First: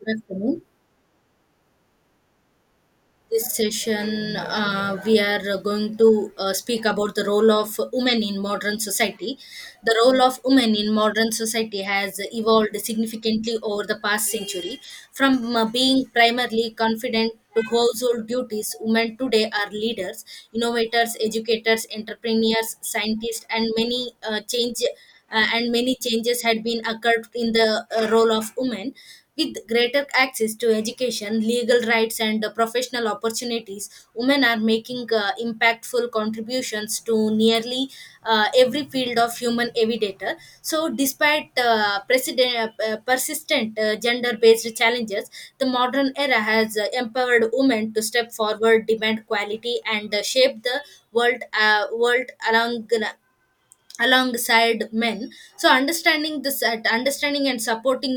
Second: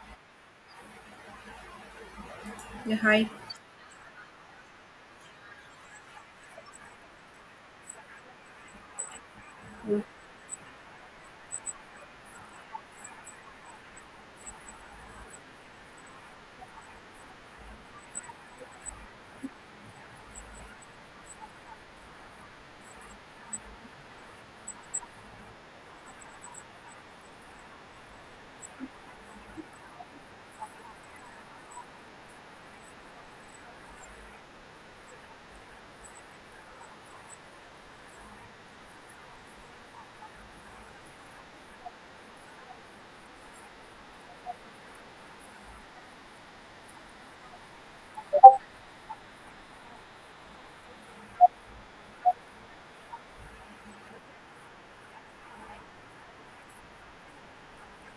Good afternoon. Yeah, hi. This session, we are going to speak about the role of women in modern society. The Yeah. role of women in modern society has evolved significantly over the past century. From being primarily confident to household duties, women today are leaders, innovators, educators, entrepreneurs, scientists, and many changes had been occurred in the role of women with greater access to education, legal rights, and professional opportunities. Women are making impactful contributions to nearly every field of human evidator. So despite persistent gender based challenges, the modern era has empowered women to step forward, demand quality, and shape the world alongside men. So understanding this at understanding and supporting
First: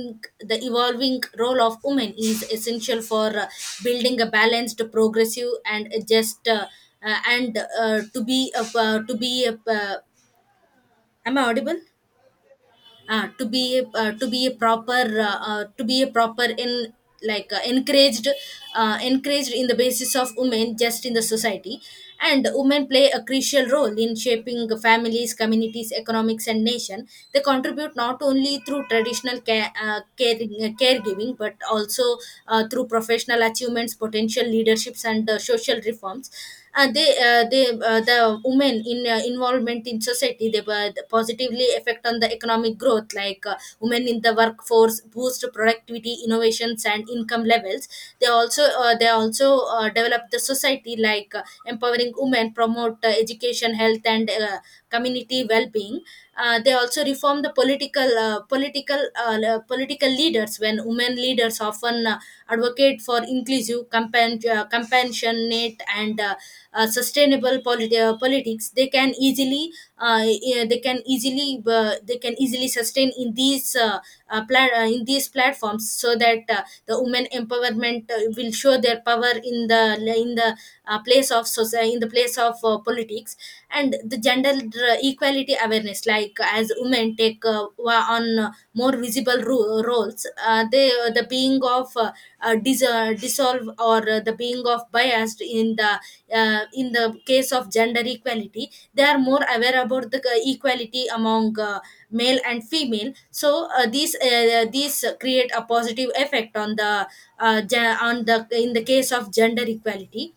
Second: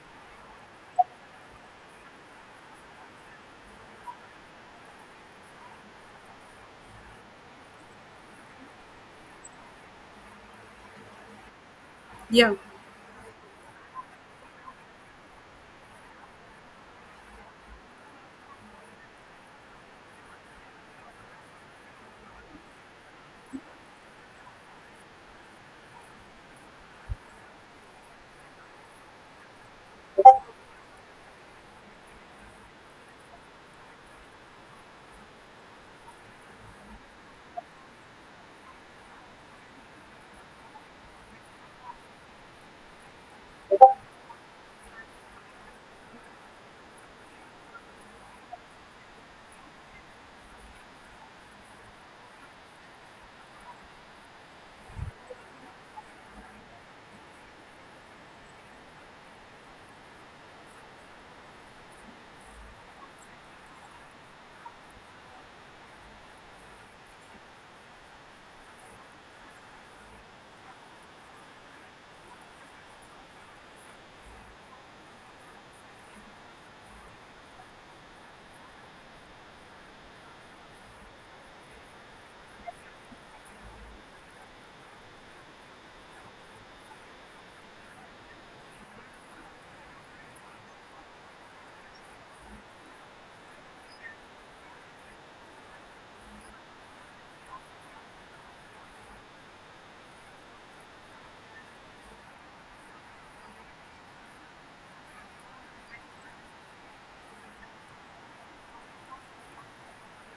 the evolving role of women is essential for building a balanced, progressive, and just, and to to be a, am I audible? Yeah, To be to be a proper, to be a proper in, like, encouraged in the basis of women just in the society. And women play a crucial role in shaping families, communities, economics, and nation. They contribute not only through caregiving, but also through professional achievements, potential leaderships, and social reforms. The women in involvement in society, they positively affect on the economic growth. Like women in the workforce boost productivity, innovations, and income levels. They also develop the society. Like empowering women promote education, health, and community well-being. They also reform the political leaders. When women leaders often advocate for compassionate and sustainable politics, they can easily yeah, they can easily sustain in these, in these platforms, so that the women empowerment will show their power in the place of society, in the place of politics. And the gender equality awareness, like as women take on more roles, the being of dissolve, or the being of biased in the case of gender equality, they are more aware about the equality among male and female. So these create a positive effect on the on the in the case of gender equality.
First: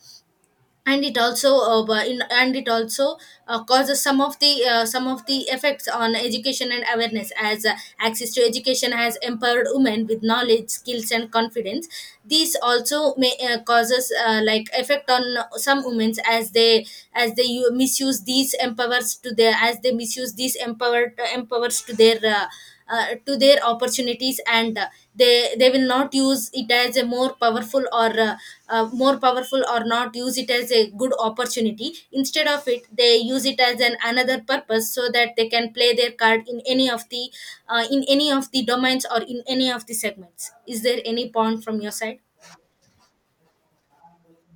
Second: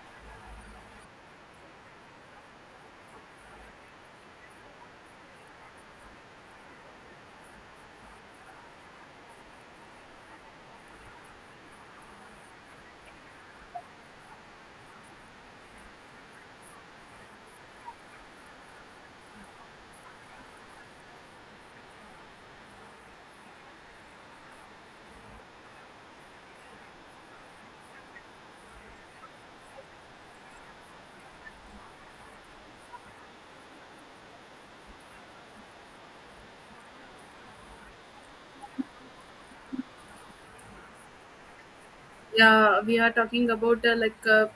And it also bu- in, and it also causes some of the effects on education and awareness, as access to education has empowered women with knowledge, skills, and confidence. This also may causes, like effect on some women, as they u- misuse these empowers to their as they misuse these empowered empowers to their opportunities. And they will not use it as a more powerful, or more powerful, or not use it as a good opportunity. Instead of it, they use it as an another purpose, so that they can play their card in any of the in any of the domains, or in any of the segments. Is there any point from your side? yeah, we are talking about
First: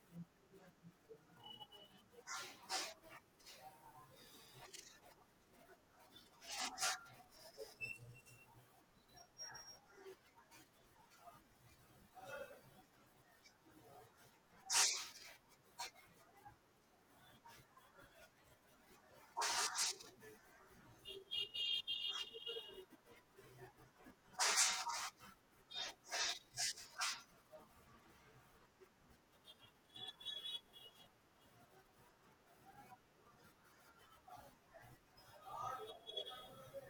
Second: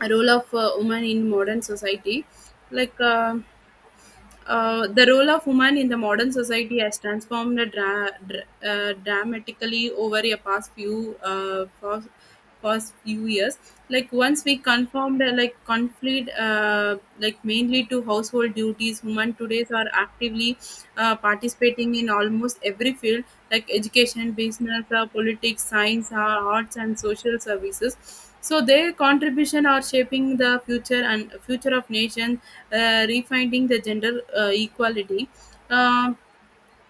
a role of woman in modern society. Like uh, the role of women in the modern society has transformed dramatically over the past few years. Like once we confirmed like conflict like mainly to household duties, women today are actively participating in almost every field like education, business, politics, science, arts, and social services. So their contribution are shaping the future and future of nation, refinding the gender equality. Uh,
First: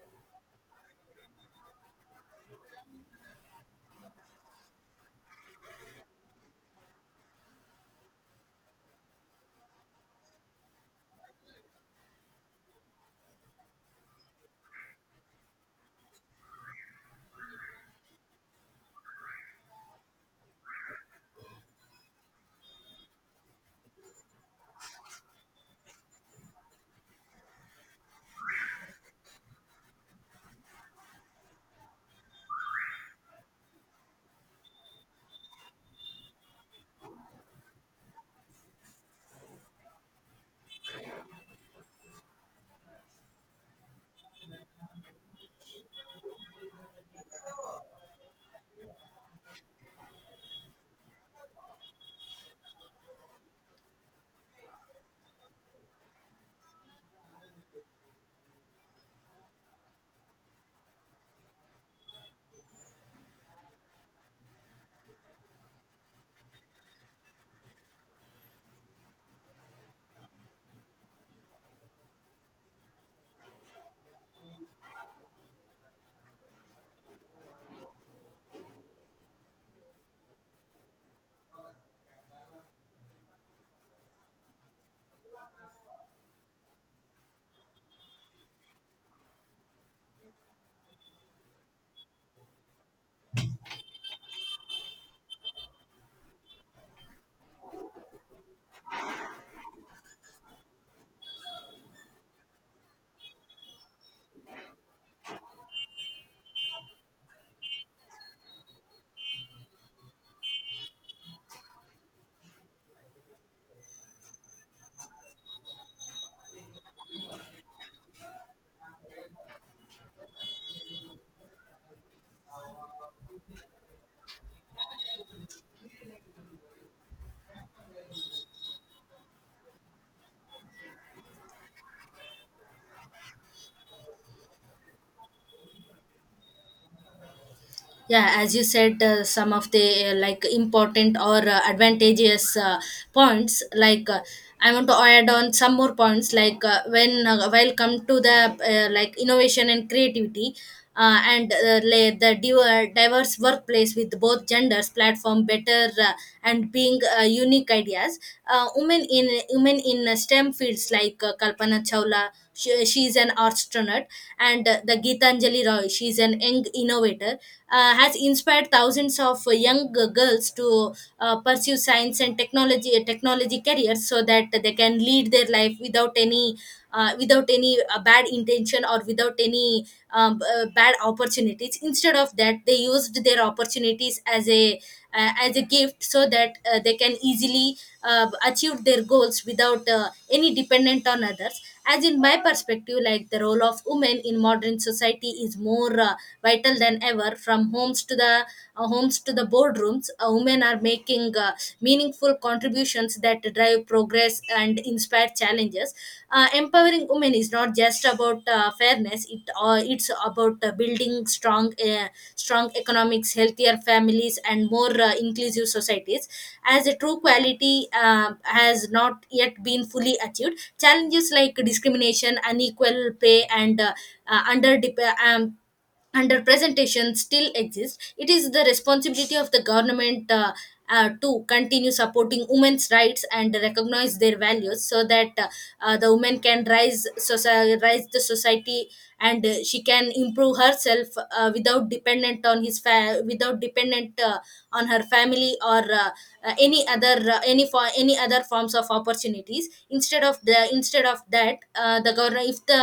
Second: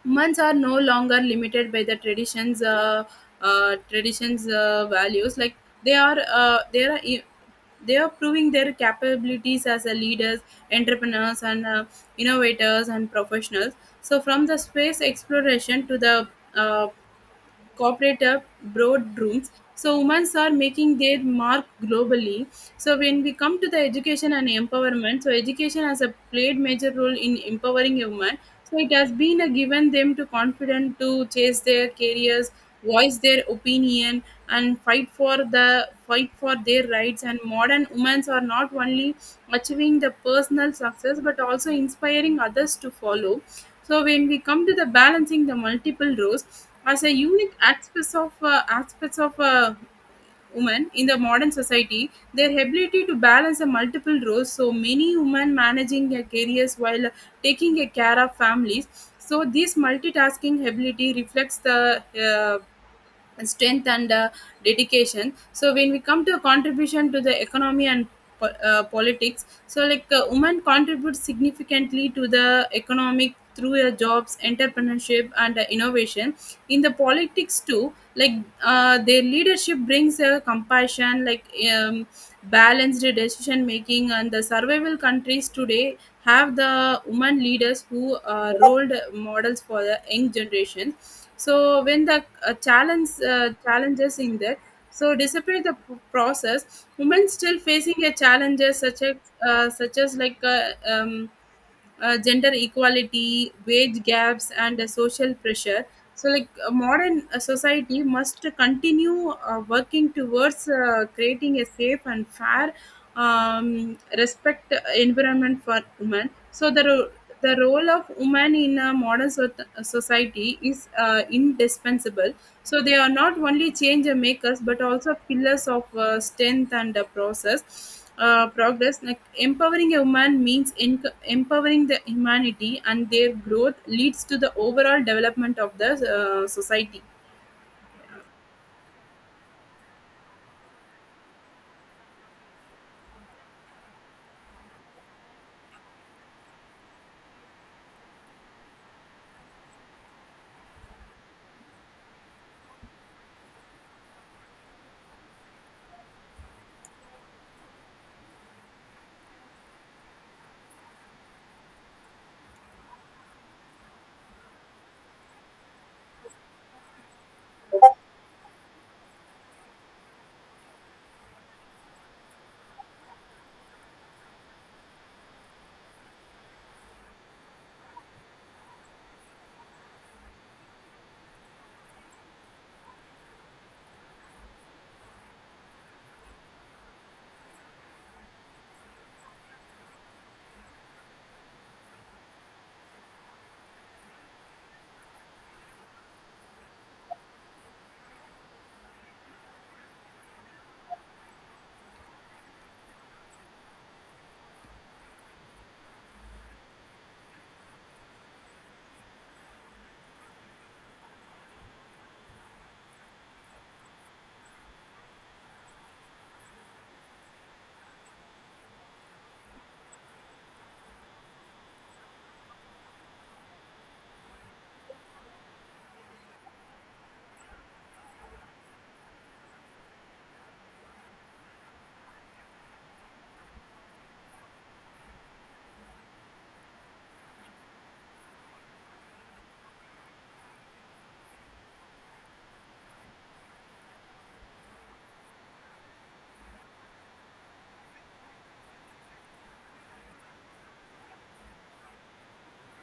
Months are no longer limited by the traditions values. Like they are, uh, they are. i- They are proving their capabilities as a leaders, entrepreneurs, and innovators and professionals. So from the space exploration to the uh, corporate boardrooms, so women are making their mark globally. So when we come to the education and empowerment, so education has a played major role in empowering a woman. So it has been a given them to confident to chase their careers, voice their opinion, and fight for their rights. And modern women are not only achieving the personal success but also inspiring others to follow. So when we come to the balancing the multiple roles as a unique aspects of a woman in the modern society, their ability to balance the multiple roles. So many women managing their careers while taking a care of families. So this multitasking ability reflects the and strength and dedication. So when we come to a contribution to the economy and politics, so women contribute significantly to the economic through their jobs, entrepreneurship, and innovation. In the politics too, their leadership brings a compassion, um, balanced decision making, and the survival countries today have the women leaders who are role models for the young generation. So when the challenges in that, so despite the process women still facing a challenges such as uh, such as like uh, um, gender equality, wage gaps, and social pressure. So, modern society must continue working towards creating a safe and fair respect environment for women. So the role of women in a modern society is indispensable. So they are not only change makers but also pillars of strength and process. Progress. Like empowering a woman means enc empowering the humanity and their growth leads to the overall development of the society. Yeah, as you said, some of the like important or advantageous points, like, I want to add on some more points. Like, when while come to the, like, innovation and creativity, the diverse workplace with both genders platform better, and being unique ideas. Women in STEM fields, like, Kalpana Chawla, she is an astronaut, and the Geetanjali Roy, she is an young innovator, has inspired thousands of young girls to pursue science and technology careers, so that they can lead their life without any without any bad intention, or without any bad opportunities. Instead of that, they used their opportunities as a gift, so that they can easily achieve their goals without any dependent on others. As in my perspective, like, the role of women in modern society is more vital than ever. From homes to the boardrooms, women are making meaningful contributions that drive progress and inspire challenges. Empowering women is not just about fairness. It's about building strong economics, healthier families, and more inclusive societies. As a true quality has not yet been fully achieved, challenges like discrimination, unequal pay, and under, um, under presentation still exist. It is the responsibility of the government, to continue supporting women's rights and recognize their values, so that the woman can rise the society, and she can improve herself without dependent on without dependent on her family, or any for any other forms of opportunities. Instead of that, the government if the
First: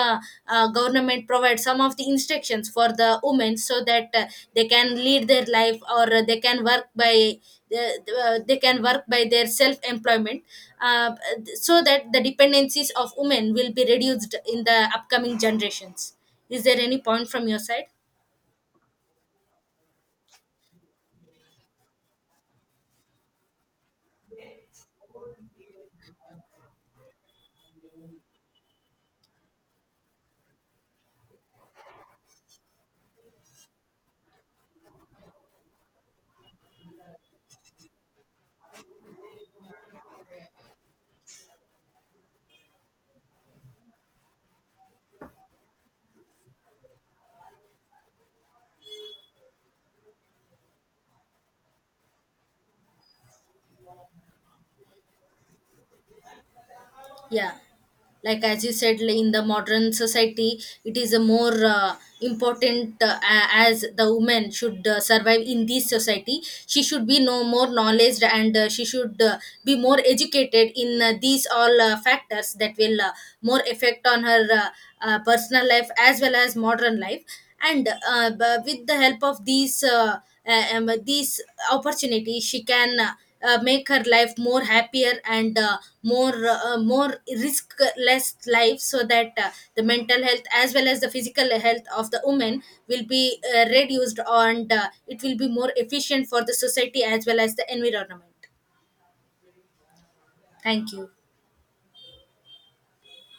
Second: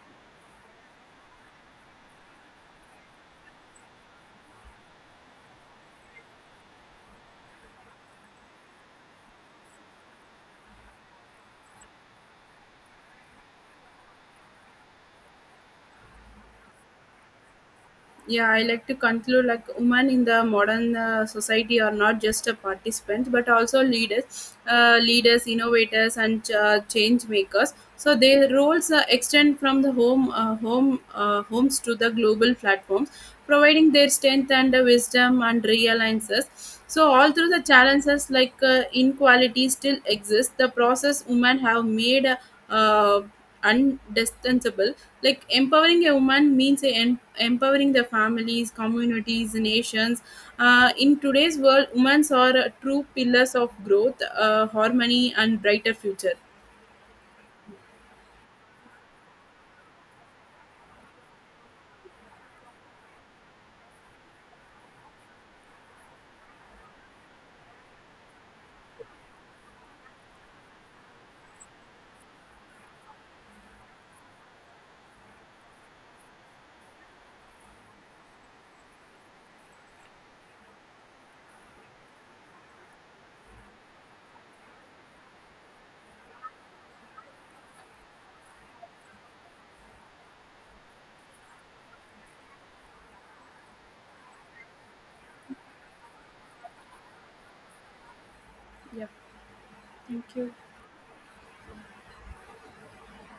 government provides some of the instructions for the women, so that they can lead their life, or they can work by they can work by their self employment, uh, so that the dependencies of women will be reduced in the upcoming generations. Is there any point from your side? Yeah, I like to conclude, like, women in the modern society are not just a participant but also leaders, innovators, and change makers. So their roles extend from the homes to the global platforms, providing their strength and wisdom and real answers. So all through the challenges like inequality still exist. The process women have made uh, undispensable. Like empowering a woman means empowering the families, communities, nations. In today's world, women are true pillars of growth, harmony, and brighter future. Yeah, like as you said, like, in the modern society, it is a more important, as the woman should survive in this society, she should be no more knowledge, and she should be more educated in these all factors, that will more effect on her personal life as well as modern life. And with the help of these opportunities, she can make her life more happier, and more risk less life, so that the mental health as well as the physical health of the woman will be reduced, and it will be more efficient for the society as well as the environment. Yeah, thank you. Thank you.